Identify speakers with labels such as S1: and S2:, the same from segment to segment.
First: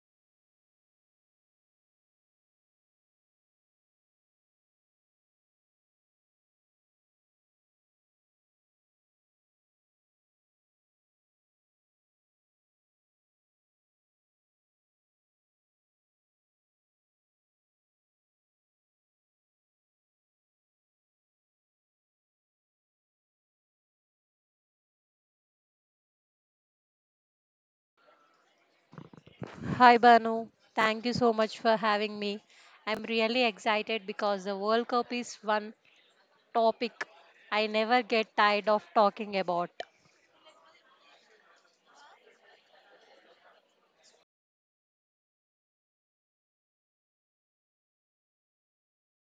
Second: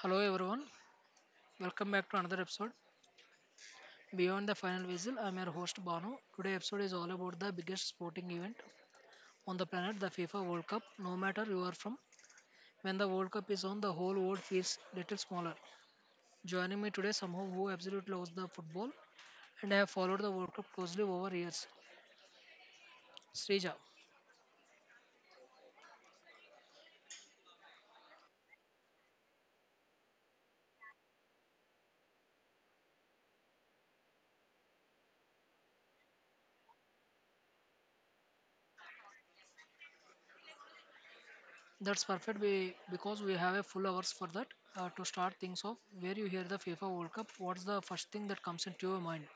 S1: Hello everyone, welcome back to another episode. Beyond the final whistle, I'm your host Bano. Today episode is all about the biggest sporting event on the planet, the FIFA World Cup. No matter you are from, when the World Cup is on, the whole world feels little smaller. Joining me today, someone who absolutely loves the football and have followed the World Cup closely over years, Srija.
S2: Hi Banu, thank you so much for having me. I'm really excited because the World Cup is one topic I never get tired of talking about.
S1: That's perfect because we have a full hours for that. To start things off, where you hear the FIFA World Cup, what's the first thing that comes into your mind?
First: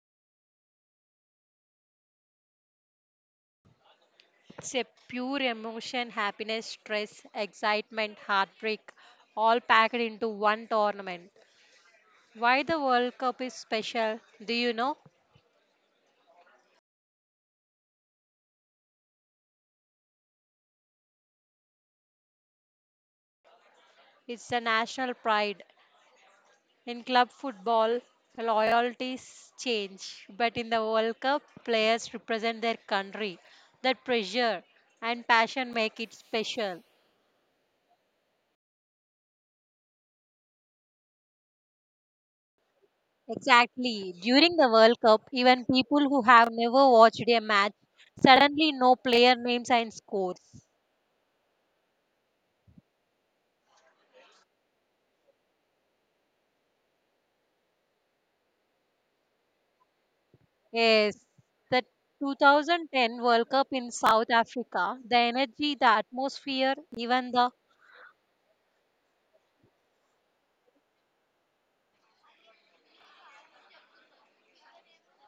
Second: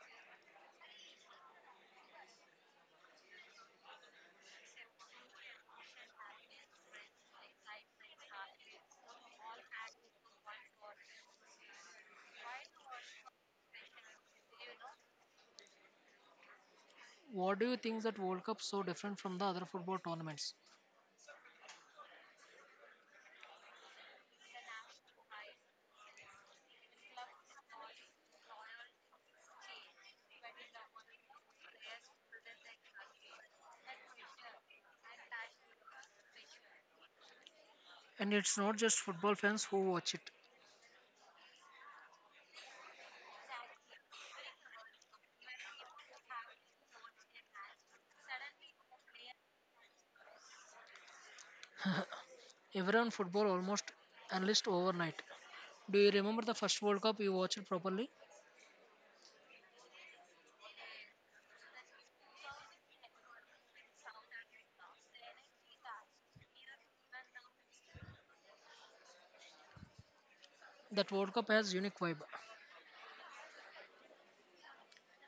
S2: It's a pure emotion, happiness, stress, excitement, heartbreak, all packed into one tournament. Why the World Cup is special, do you know?
S1: What do you think that World Cup so different from the other football tournaments?
S2: It's the national pride. In club football, loyalties change, but in the World Cup, players represent their country. That pressure and passion make it special.
S1: And it's not just football fans who watch it.
S2: Exactly. During the World Cup, even people who have never watched a match suddenly know player names and scores.
S1: Everyone football almost analyst overnight. Do you remember the first World Cup you watched properly?
S2: Yes, the 2010 World Cup in South Africa, the energy, the atmosphere, even the
S1: That World Cup has unique vibe.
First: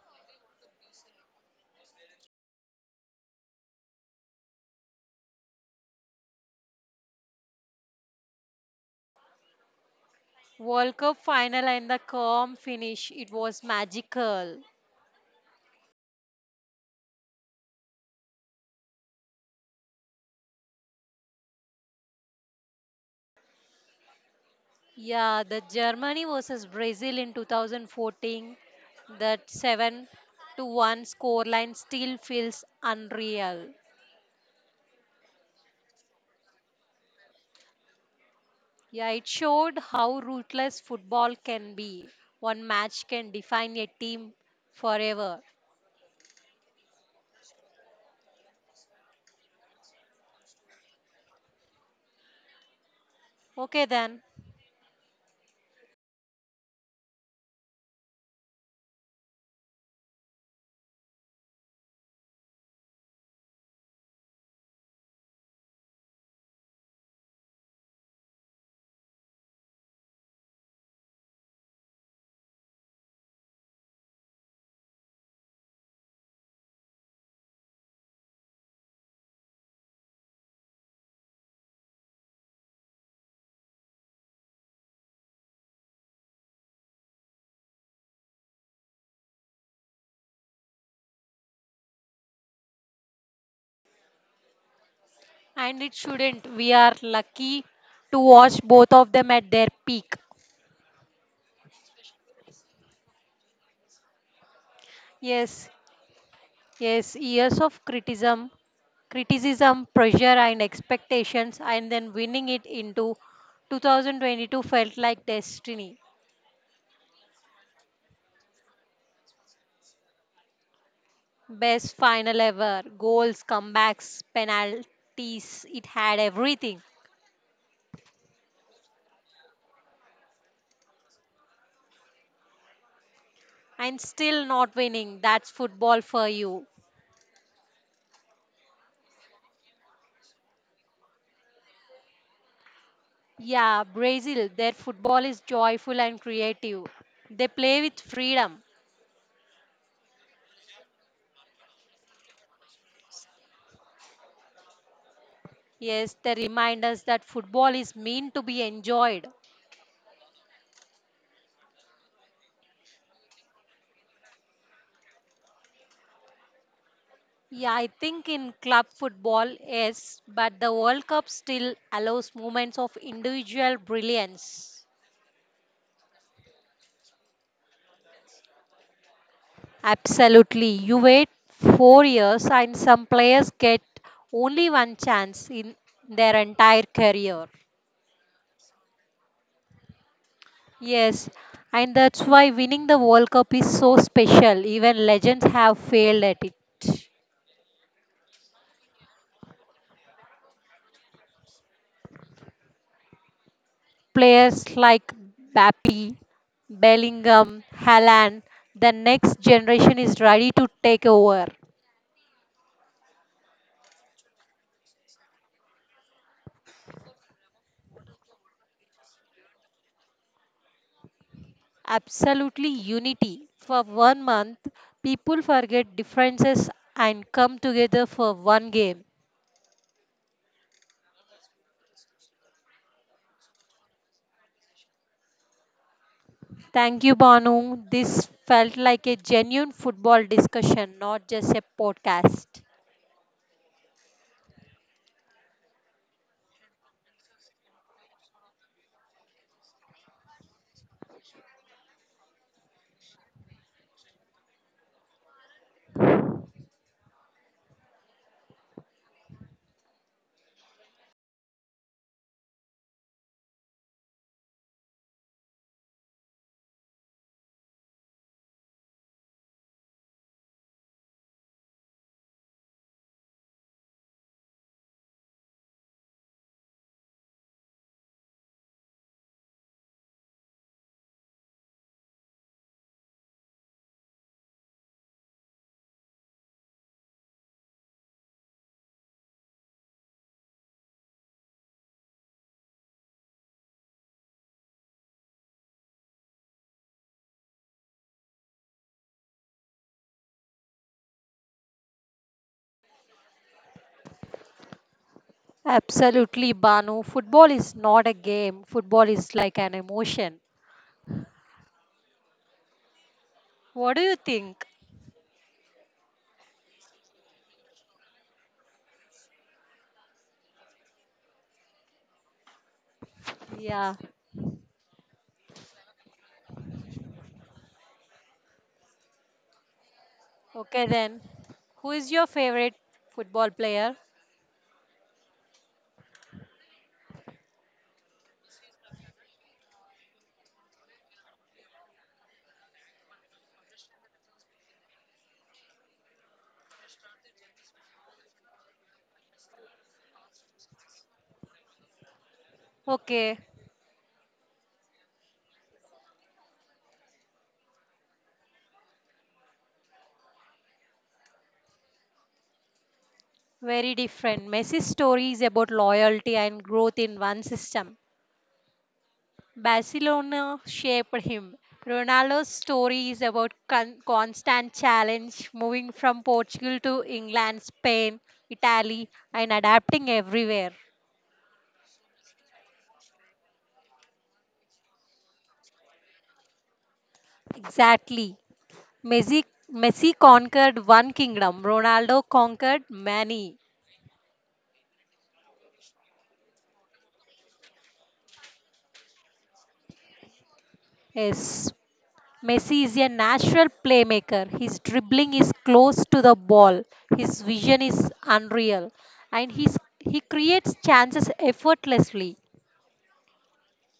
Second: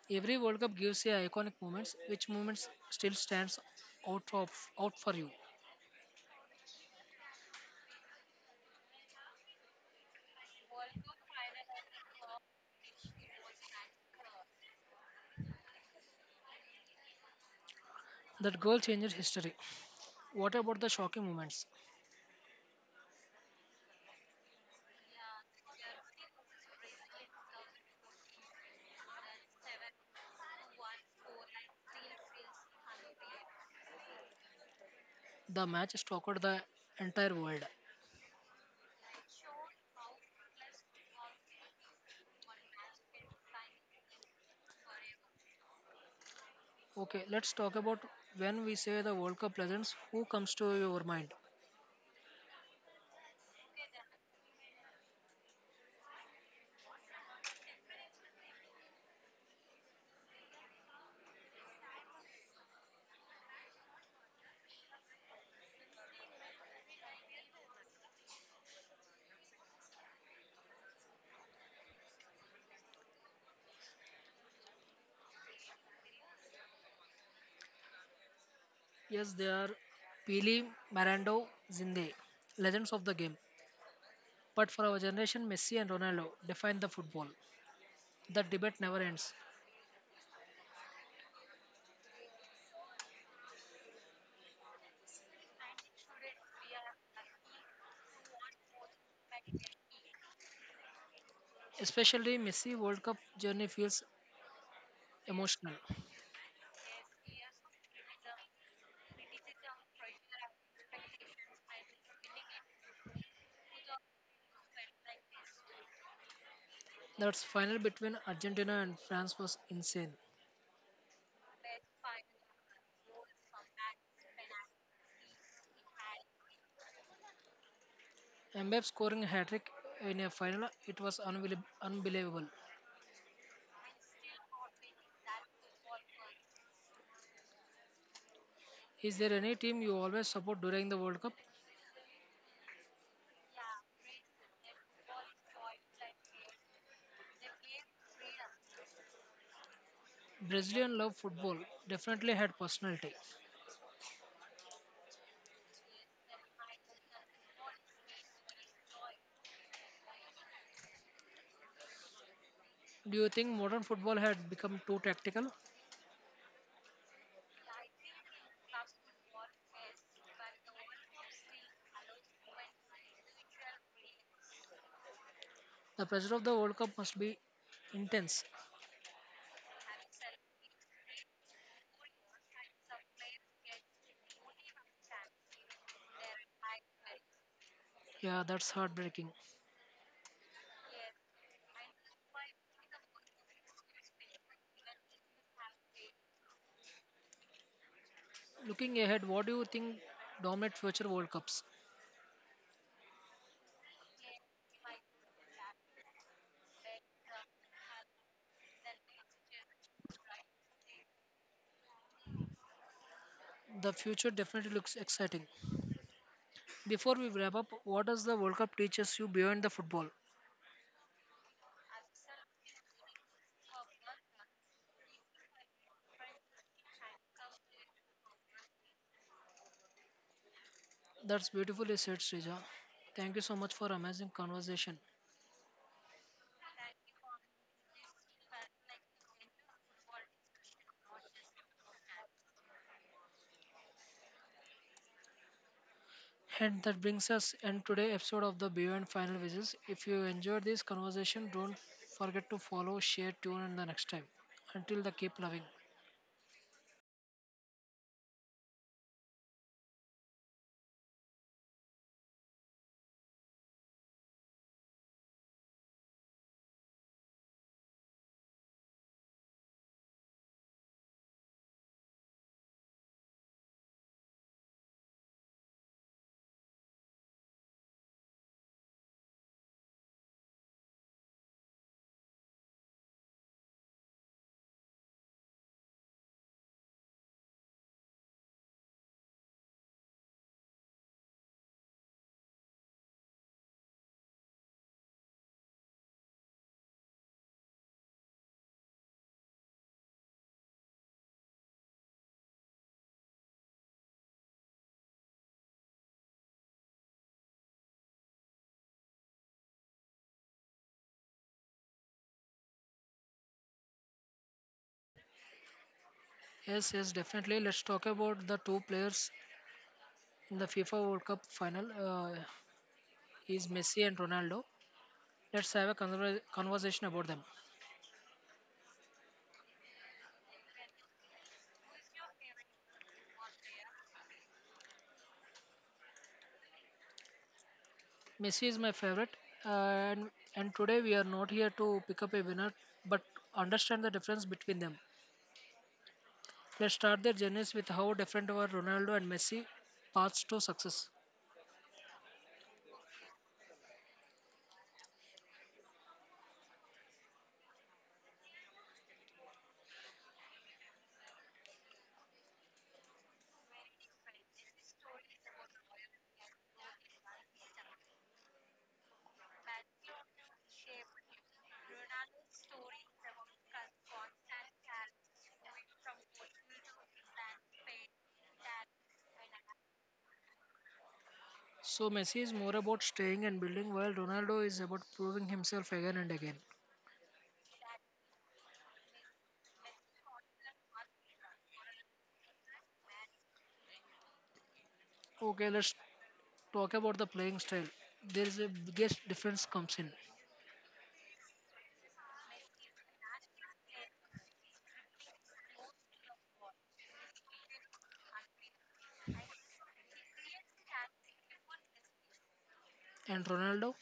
S1: Every World Cup gives you iconic moments. Which moments still stands out of out for you?
S2: World Cup final and the calm finish, it was magical.
S1: That goal changes history. What about the shocking moments?
S2: Yeah, the Germany versus Brazil in 2014, that 7-1 scoreline still feels unreal.
S1: The match shocked the entire world.
S2: Yeah, it showed how ruthless football can be. One match can define a team forever.
S1: Okay, let's talk about when we say the World Cup legends. Who comes to your mind?
S2: Okay, then.
S1: Yes, they are Pele, Marando, Zinde, legends of the game. But for our generation, Messi and Ronaldo define the football. The debate never ends.
S2: And it shouldn't. We are lucky to watch both of them at their peak.
S1: Especially Messi World Cup journey feels
S2: Yes,
S1: emotional.
S2: Yes, years of criticism, pressure, and expectations, and then winning it into 2022 felt like destiny.
S1: That final between Argentina and France was insane.
S2: Best final ever, goals, comebacks, penalties, it had everything.
S1: Mbappe scoring a hat-trick in a final, it was unbelievable.
S2: And still not winning, that's football for you.
S1: Is there any team you always support during the World Cup?
S2: Yeah, Brazil, their football is joyful and creative. They play with freedom.
S1: Brazilian love football definitely had personality.
S2: Yes, they remind us that football is meant to be enjoyed.
S1: Do you think modern football had become too tactical?
S2: Yeah, I think in club football, yes, but the World Cup still allows moments of individual brilliance.
S1: The pressure of the World Cup must be intense.
S2: Absolutely. You wait 4 years, and some players get only one chance in their entire career.
S1: Yeah, that's heartbreaking.
S2: Yes, and that's why winning the World Cup is so special. Even legends have failed at it.
S1: Looking ahead, what do you think dominate future World Cups?
S2: Players like Bappy, Bellingham, Haaland, the next generation is ready to take over.
S1: The future definitely looks exciting. Before we wrap up, what does the World Cup teaches you beyond the football?
S2: Absolutely unity. For 1 month, people forget differences and come together for one game.
S1: That's beautifully said, Srija. Thank you so much for amazing conversation.
S2: Thank you, Banu. This felt like a genuine football discussion, not just a podcast.
S1: And that brings us end today episode of the Beyond Final Visits. If you enjoyed this conversation, don't forget to follow, share, tune in the next time. Until the keep loving.
S2: Absolutely, Banu. Football is not a game, football is like an emotion. What do you think?
S1: Yes, yes, definitely. Let's talk about the two players in the FIFA World Cup final. Is
S2: Yeah.
S1: Messi and Ronaldo. Let's have a conversation about them.
S2: Okay, then. Who is your favorite football player?
S1: Messi is my favorite, and today we are not here to pick up a winner, but understand the difference between them. Let's start their journeys with how different were Ronaldo and Messi paths to success.
S2: Okay. Very different. Messi's story is about loyalty and growth in one system. Barcelona shaped him. Ronaldo's story is about constant challenge, moving from Portugal to England, Spain, Italy, and adapting everywhere.
S1: So Messi is more about staying and building, while Ronaldo is about proving himself again and again.
S2: Exactly. Messi, Messi conquered one kingdom, Ronaldo conquered many.
S1: Okay, let's talk about the playing style, there is a biggest difference comes in.
S2: Yes, Messi is a natural playmaker. His dribbling is close to the ball. His vision is unreal. He creates chances effortlessly.
S1: And Ronaldo,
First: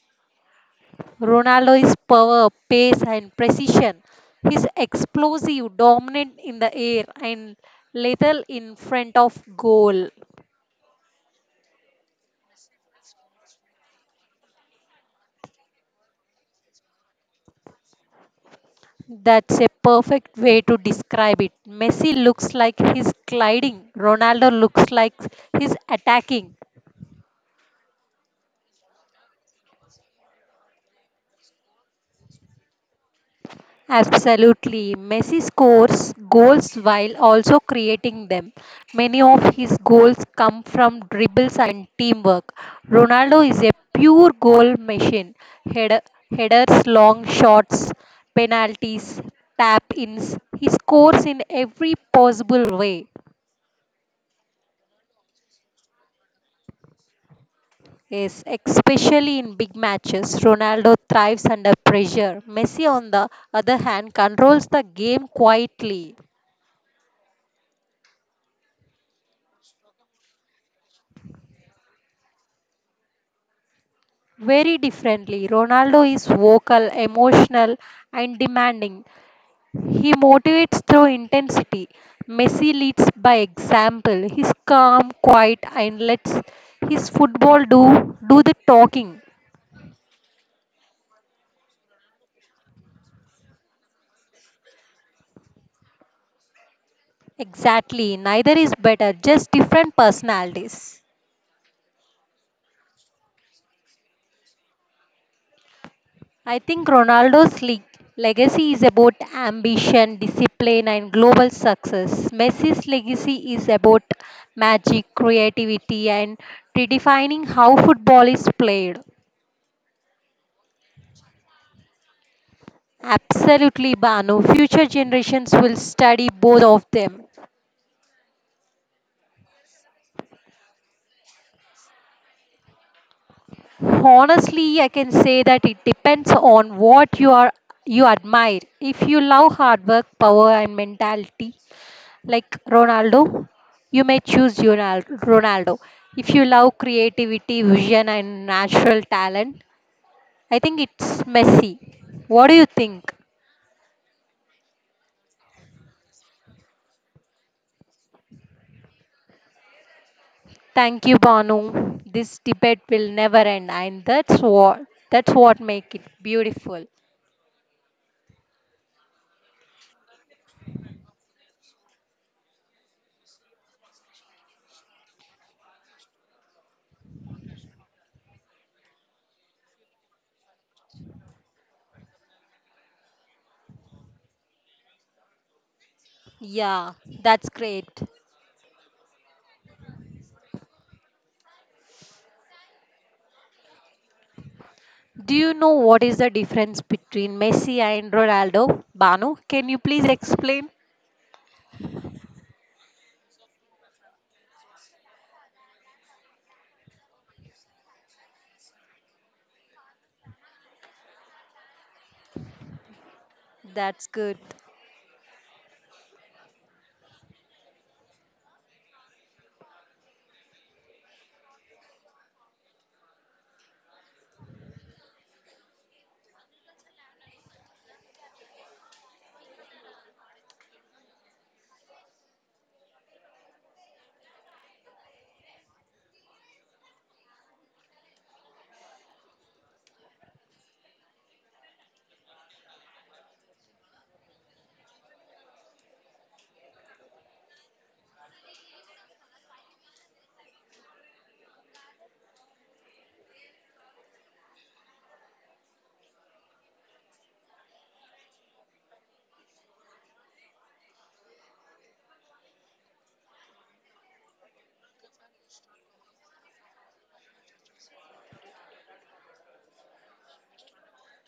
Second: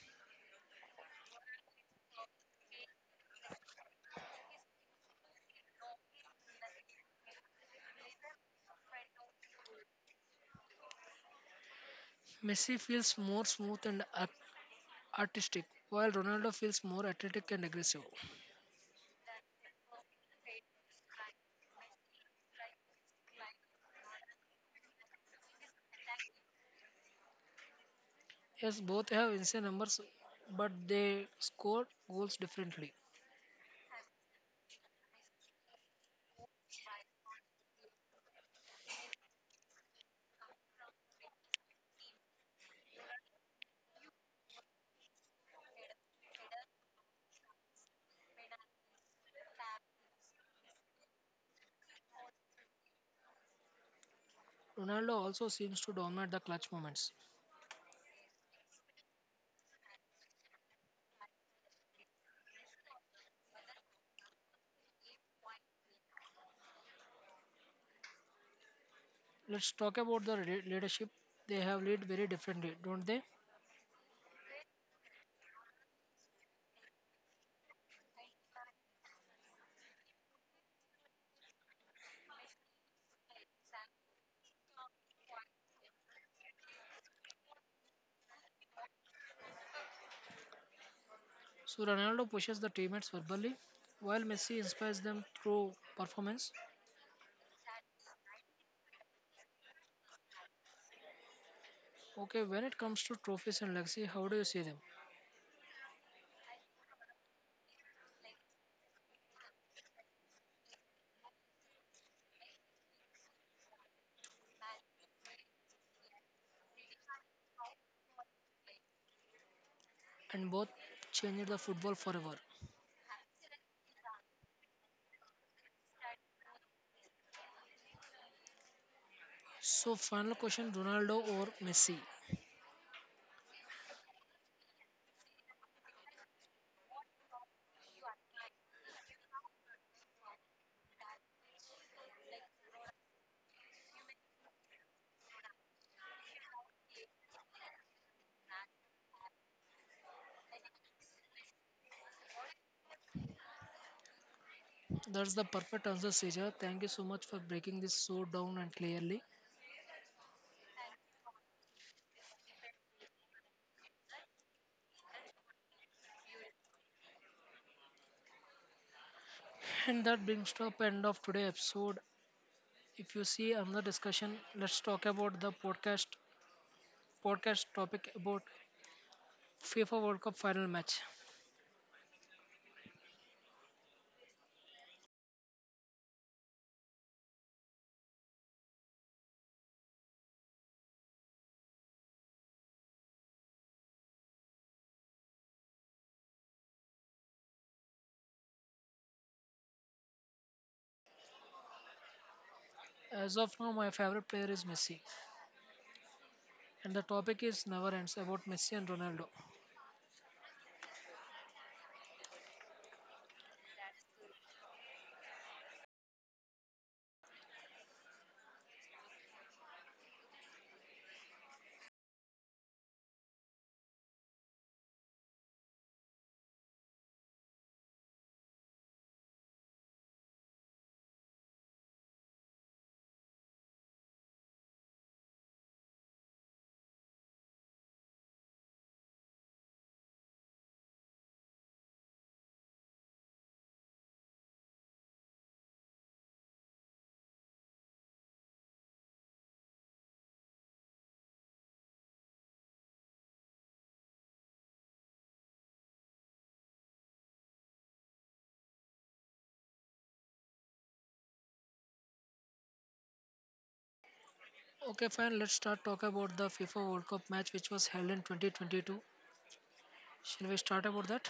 S2: Ronaldo is power, pace, and precision. He's explosive, dominant in the air, and lethal in front of goal.
S1: Messi feels more smooth and artistic, while Ronaldo feels more athletic and aggressive.
S2: That's a perfect way to describe it. Messi looks like he's gliding, Ronaldo looks like he's attacking.
S1: Yes, both have insane numbers, but they score goals differently.
S2: Absolutely. Messi scores goals while also creating them. Many of his goals come from dribbles and teamwork. Ronaldo is a pure goal machine. Head- Headers, long shots, penalties, tap ins. He scores in every possible way.
S1: Ronaldo also seems to dominate the clutch moments.
S2: Yes, especially in big matches, Ronaldo thrives under pressure. Messi, on the other hand, controls the game quietly.
S1: Let's talk about the leadership. They have lead very differently, don't they?
S2: Very differently. Ronaldo is vocal, emotional, and demanding. He motivates through intensity. Messi leads by example. He's calm, quiet, and lets his football do the talking.
S1: So Ronaldo pushes the teammates verbally, while Messi inspires them through performance.
S2: Exactly. Neither is better, just different personalities.
S1: Okay, when it comes to trophies and legacy, how do you see them?
S2: I think Ronaldo's legacy is about ambition, discipline, and global success. Messi's legacy is about magic, creativity, and redefining how football is played.
S1: And both change the football forever.
S2: Absolutely, Banu. Future generations will study both of them.
S1: So, final question Ronaldo or Messi?
S2: Honestly, I can say that it depends on what you admire. If you love hard work, power, and mentality, like Ronaldo, you may choose Ronaldo. If you love creativity, vision, and natural talent, I think it's Messi. What do you think?
S1: That's the perfect answer, Seja. Thank you so much for breaking this so down and clearly.
S2: Thank you, Banu. This debate will never end, and that's what make it beautiful.
S1: And that brings to up end of today's episode. If you see another discussion, let's talk about the podcast topic about FIFA World Cup final match.
S2: Yeah, that's great. Do you know what is the difference between Messi and Ronaldo? Banu, can you please explain?
S1: As of now, my favorite player is Messi, and the topic is never ends about Messi and Ronaldo.
S2: That's good.
S1: Okay, fine. Let's start talk about the FIFA World Cup match which was held in 2022. Shall we start about that?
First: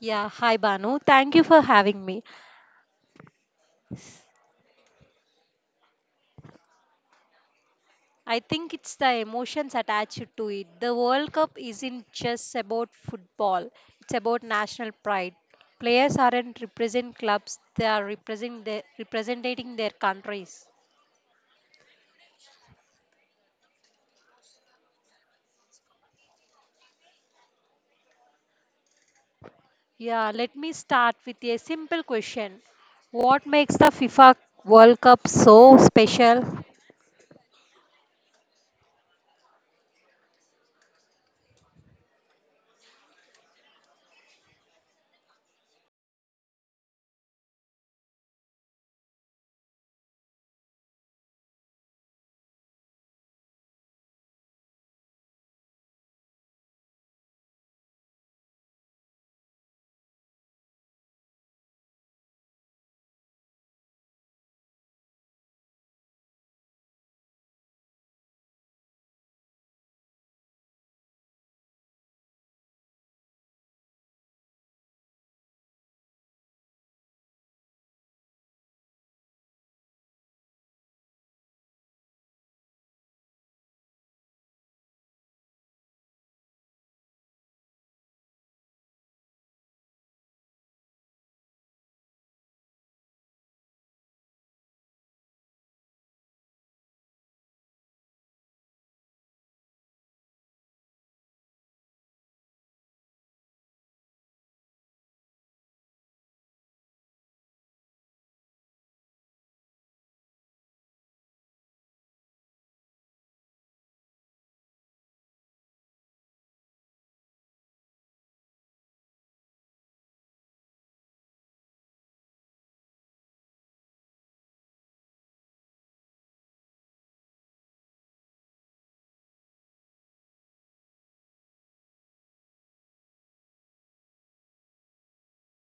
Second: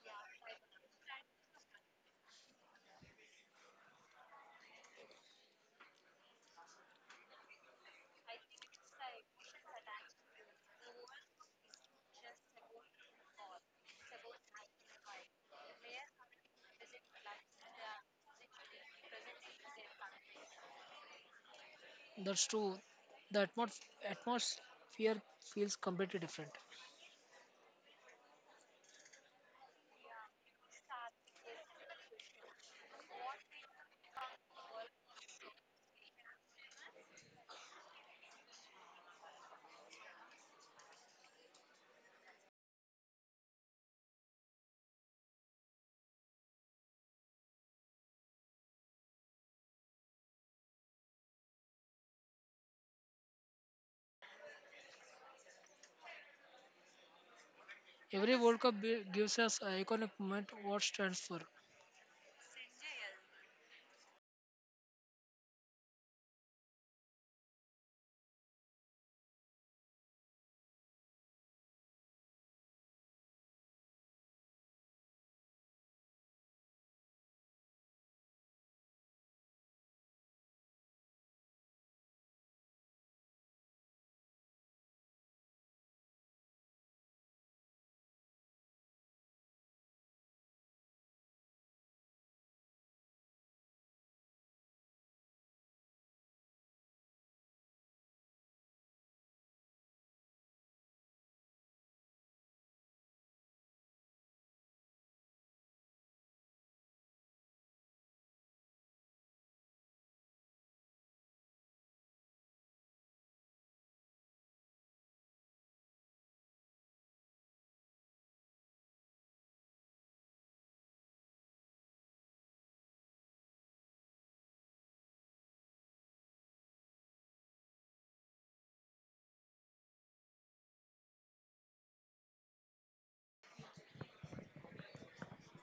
S2: Yeah, hi Banu. Thank you for having me. I think it's the emotions attached to it. The World Cup isn't just about football, it's about national pride. Players aren't represent clubs, they are represent their, representing their countries.
S1: That's true. The atmosphere feels completely different.
S2: Yeah, let me start with a simple question. What makes the FIFA World Cup so special?
S1: Every World Cup gives us an iconic moment. What stands for?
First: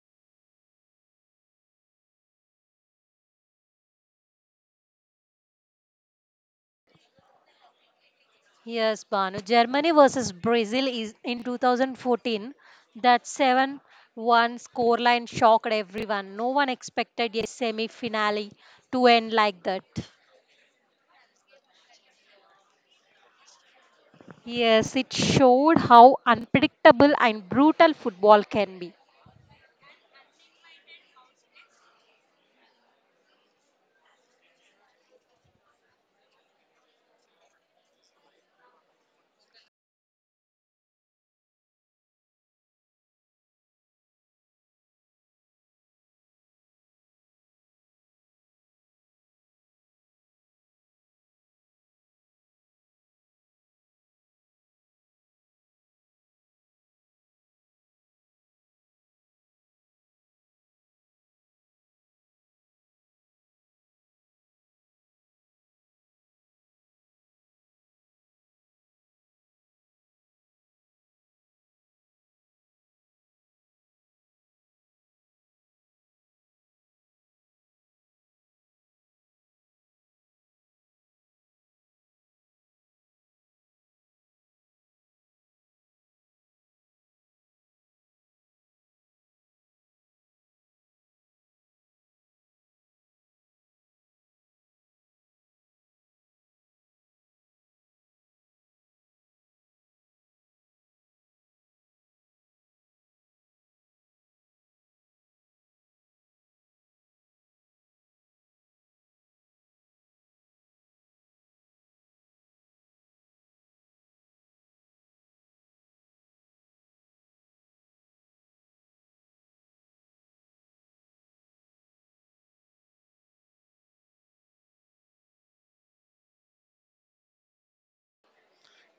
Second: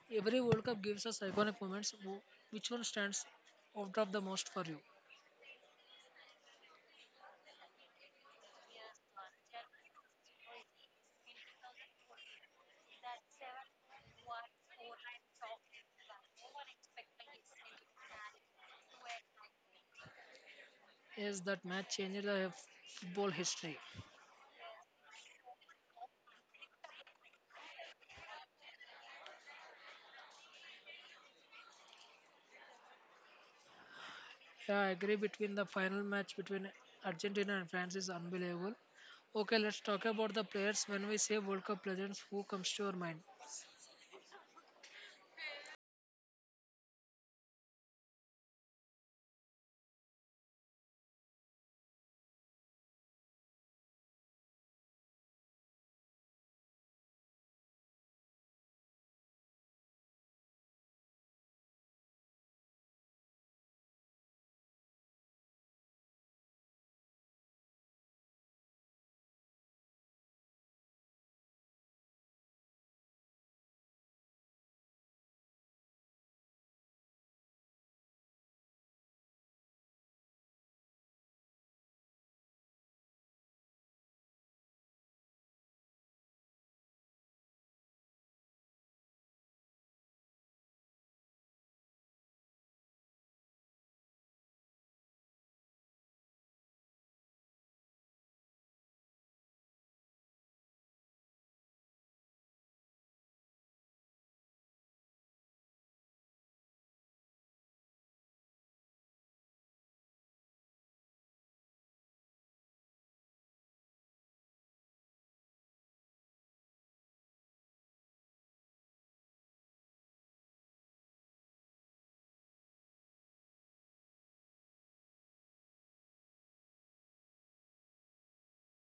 S1: Every World Cup gives us iconic moments. Which one stands out of the most for you?
S2: Yes, Banu. Germany versus Brazil is in 2014. That 7-1 scoreline shocked everyone. No one expected a semi-finale to end like that.
S1: Yes, that match changed the football history.
S2: Yes, it showed how unpredictable and brutal football can be.
S1: Yeah, I agree. Between the final match between Argentina and France is unbelievable. Okay, let's talk about the players. When we say World Cup legends, who comes to your mind?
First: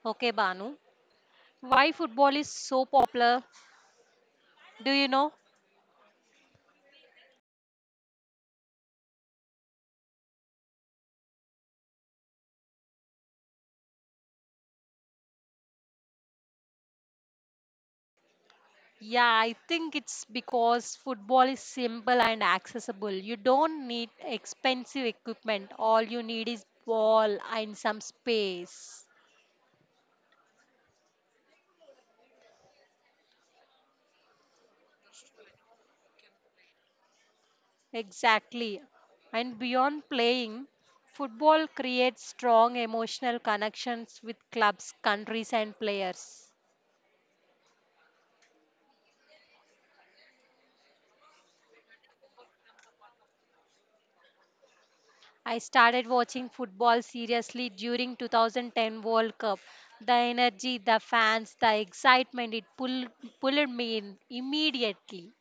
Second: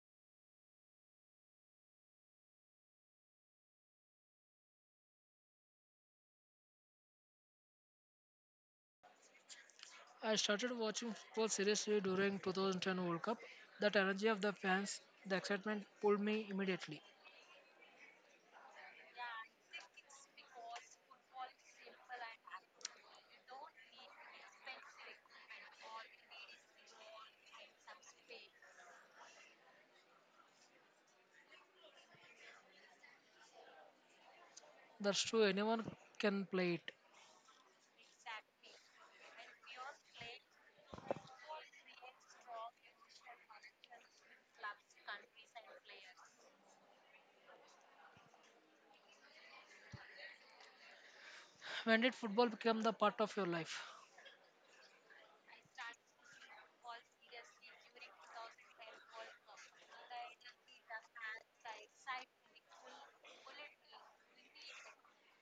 S2: Okay, Banu. Why football is so popular? Do you know?
S1: I started watching football seriously during 2010 World Cup. That energy of the fans, the excitement pulled me immediately.
S2: Yeah, I think it's because football is simple and accessible. You don't need expensive equipment. All you need is ball and some space.
S1: That's true. Anyone can play it.
S2: Exactly. And beyond playing, football creates strong emotional connections with clubs, countries and players.
S1: When did football become the part of your life?
S2: I started watching football seriously during 2010 World Cup. The energy, the fans, the excitement, pulled me in immediately.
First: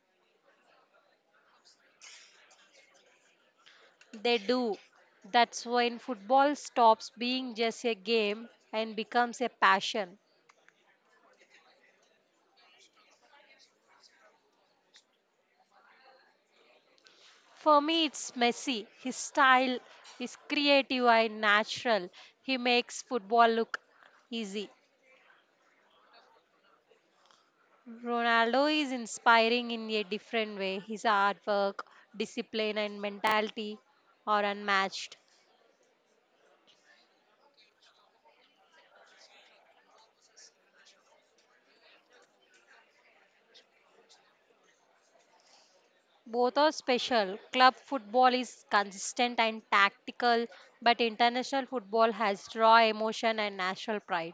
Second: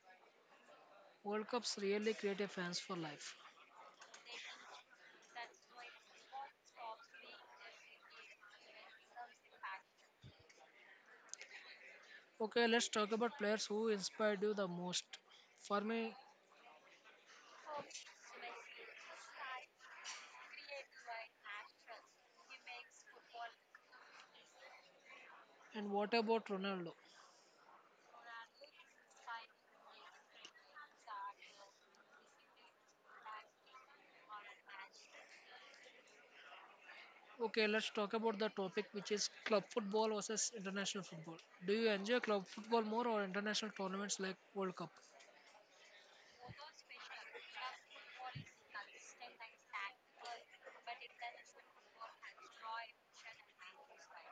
S1: World Cups really create a fans for life.
S2: They do. That's when football stops being just a game and becomes a passion.
S1: Okay, let's talk about players who inspired you the most. For me,
S2: For me, it's Messi. His style is creative and natural. He makes football look easy.
S1: and what about Ronaldo?
S2: Ronaldo is inspiring in a different way. His hard work, discipline, and mentality are unmatched.
S1: Okay, let's talk about the topic which is club football versus international football. Do you enjoy club football more or international tournaments like World Cup?
S2: Both are special. Club football is consistent and tactical, but international football has raw emotion and national pride.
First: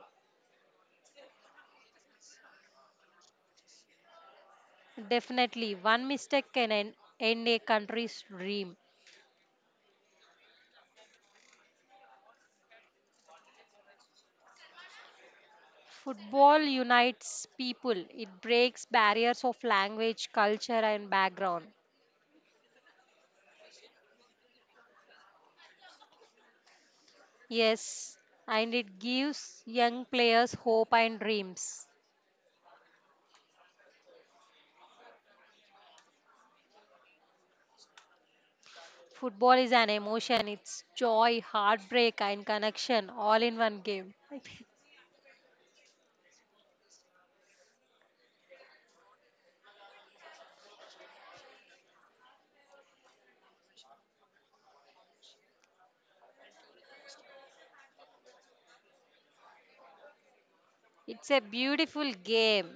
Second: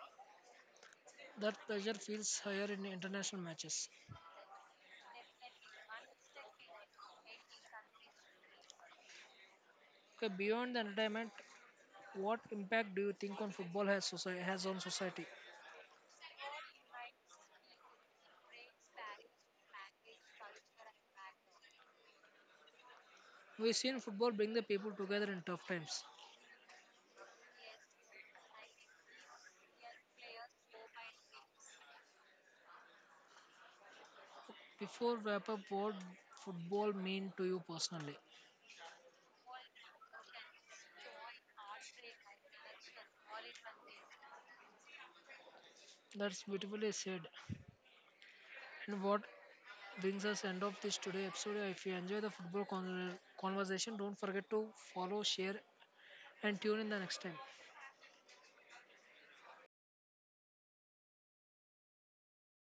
S1: That pressure feels higher in international matches.
S2: Definitely, one mistake can end, end a country's dream.
S1: Okay, beyond the entertainment, what impact do you think on football has society has on society?
S2: Football unites people, it breaks barriers of language, culture, and background.
S1: We've seen football bring the people together in tough times.
S2: Yes, and it gives young players hope and dreams.
S1: Before wrap up, what football mean to you personally?
S2: Football is an emotion, it's joy, heartbreak, and connection all in one game.
S1: That's beautifully said. And what brings us end of this today episode. If you enjoy the football conversation, don't forget to follow, share, and tune in the next time.
S2: It's a beautiful game.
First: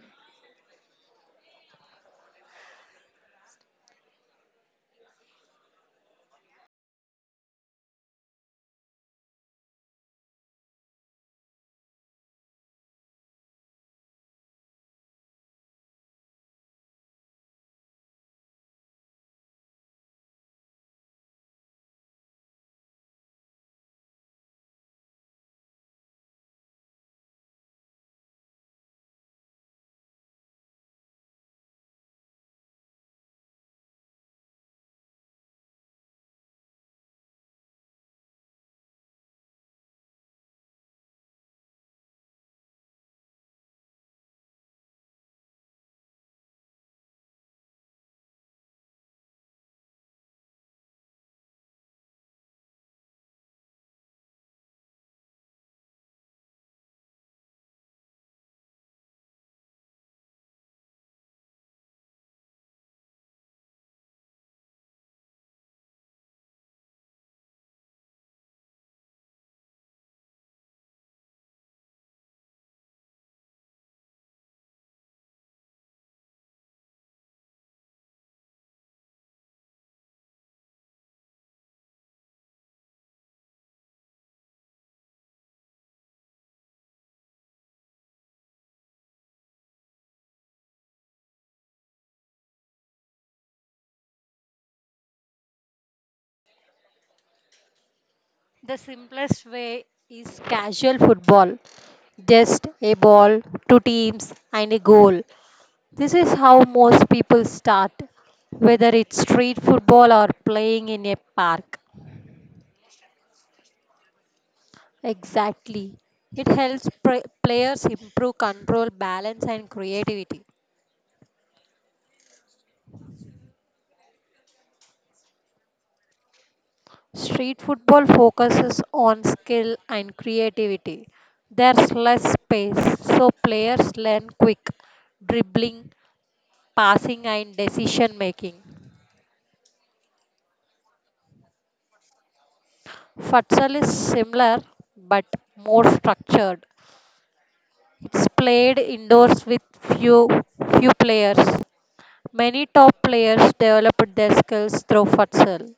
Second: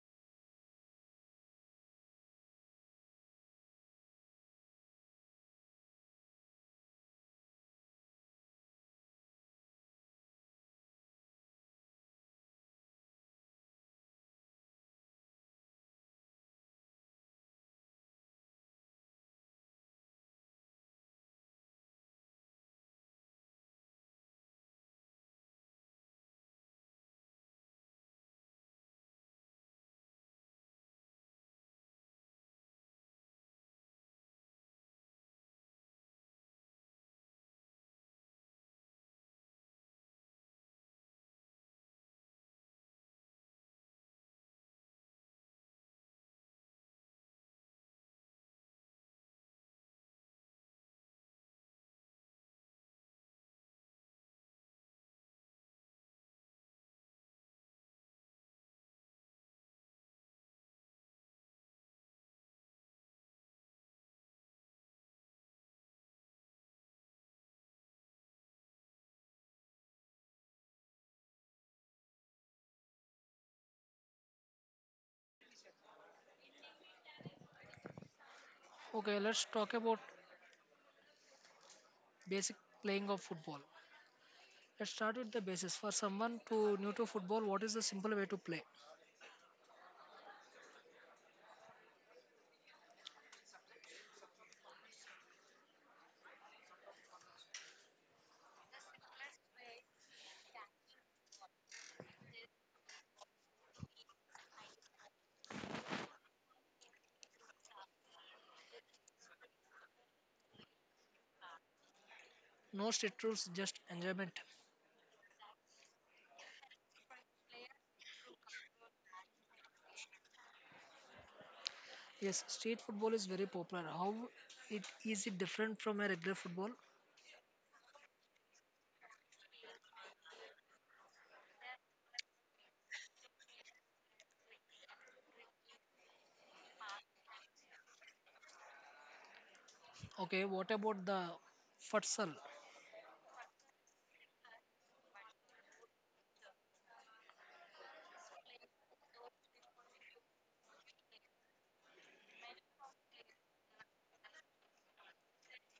S1: Okay, let's talk about basic playing of football. Let's start with the basis. For someone to new to football, what is the simple way to play?
S2: The simplest way is casual football just a ball, two teams, and a goal. This is how most people start, whether it's street football or playing in a park.
S1: No strict rules, just enjoyment.
S2: Exactly. It helps players improve control, balance, and creativity.
S1: Yes, street football is very popular. How it different from a regular football?
S2: Street football focuses on skill and creativity. There's less space, so players learn quick dribbling, passing, and decision making.
S1: Okay, what about the futsal?
S2: Futsal is similar but more structured. It's played indoors with few few players. Many top players developed their skills through futsal.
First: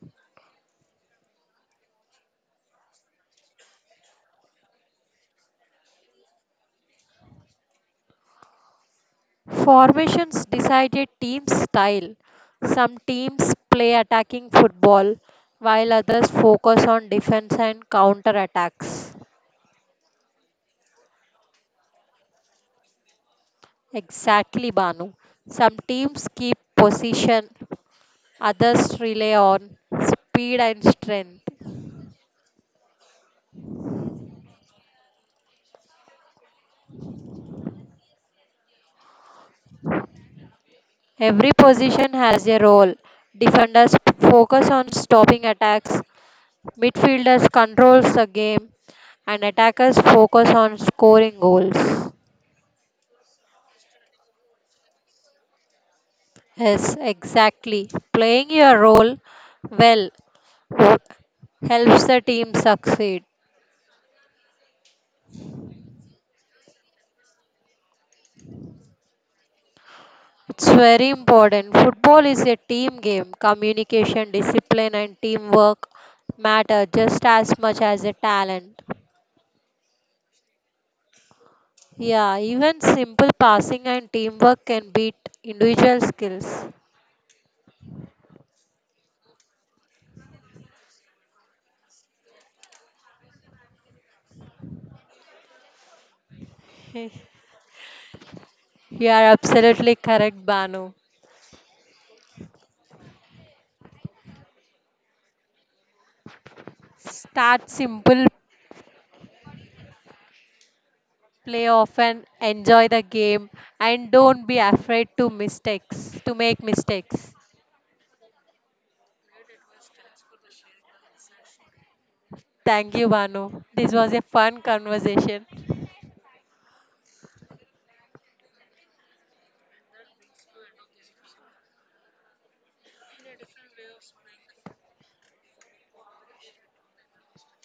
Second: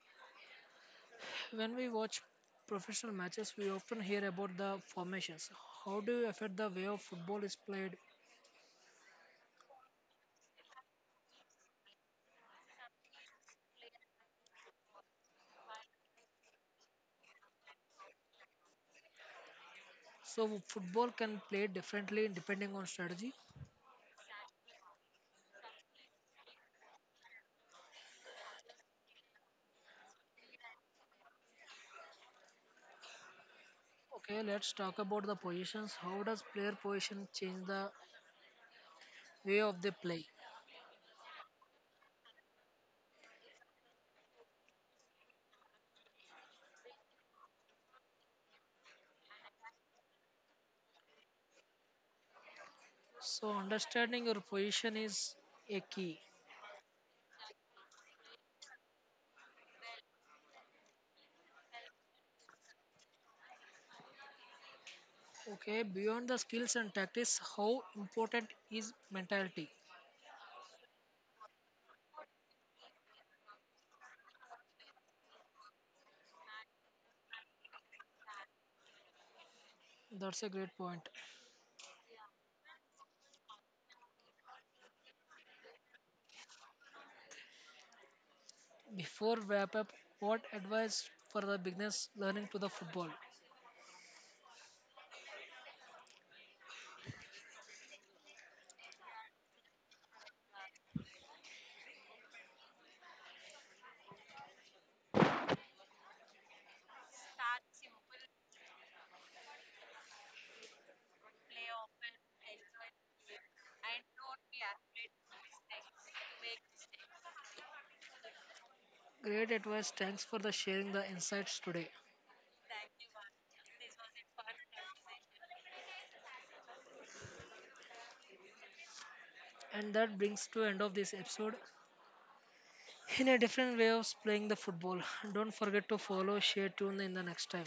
S1: When we watch professional matches, we often hear about the formations. How do you affect the way of football is played?
S2: Formations decided team style. Some teams play attacking football while others focus on defense and counter attacks.
S1: So football can play differently depending on strategy.
S2: Exactly, Banu. Some teams keep position, others rely on speed and strength.
S1: Okay, let's talk about the positions. How does player position change the way of the play?
S2: Every position has a role. Defenders focus on stopping attacks, midfielders controls the game, and attackers focus on scoring goals.
S1: So understanding your position is a key.
S2: Yes, exactly. Playing your role well wo- helps the team succeed.
S1: Okay, beyond the skills and tactics, how important is mentality?
S2: It's very important. Football is a team game. Communication, discipline, and teamwork matter just as much as a talent.
S1: That's a great point.
S2: Yeah, even simple passing and teamwork can beat individual skills.
S1: Before wrap up, what advice for the beginners learning to the football?
S2: You are absolutely correct, Banu. Start simple, play often, enjoy the game, and don't be afraid to make mistakes.
S1: Great advice. Thanks for the sharing the insights today.
S2: Thank you, Banu. This was a fun conversation.
S1: And that brings to end of this episode in a different way of playing the football. Don't forget to follow, share, tune in the next time.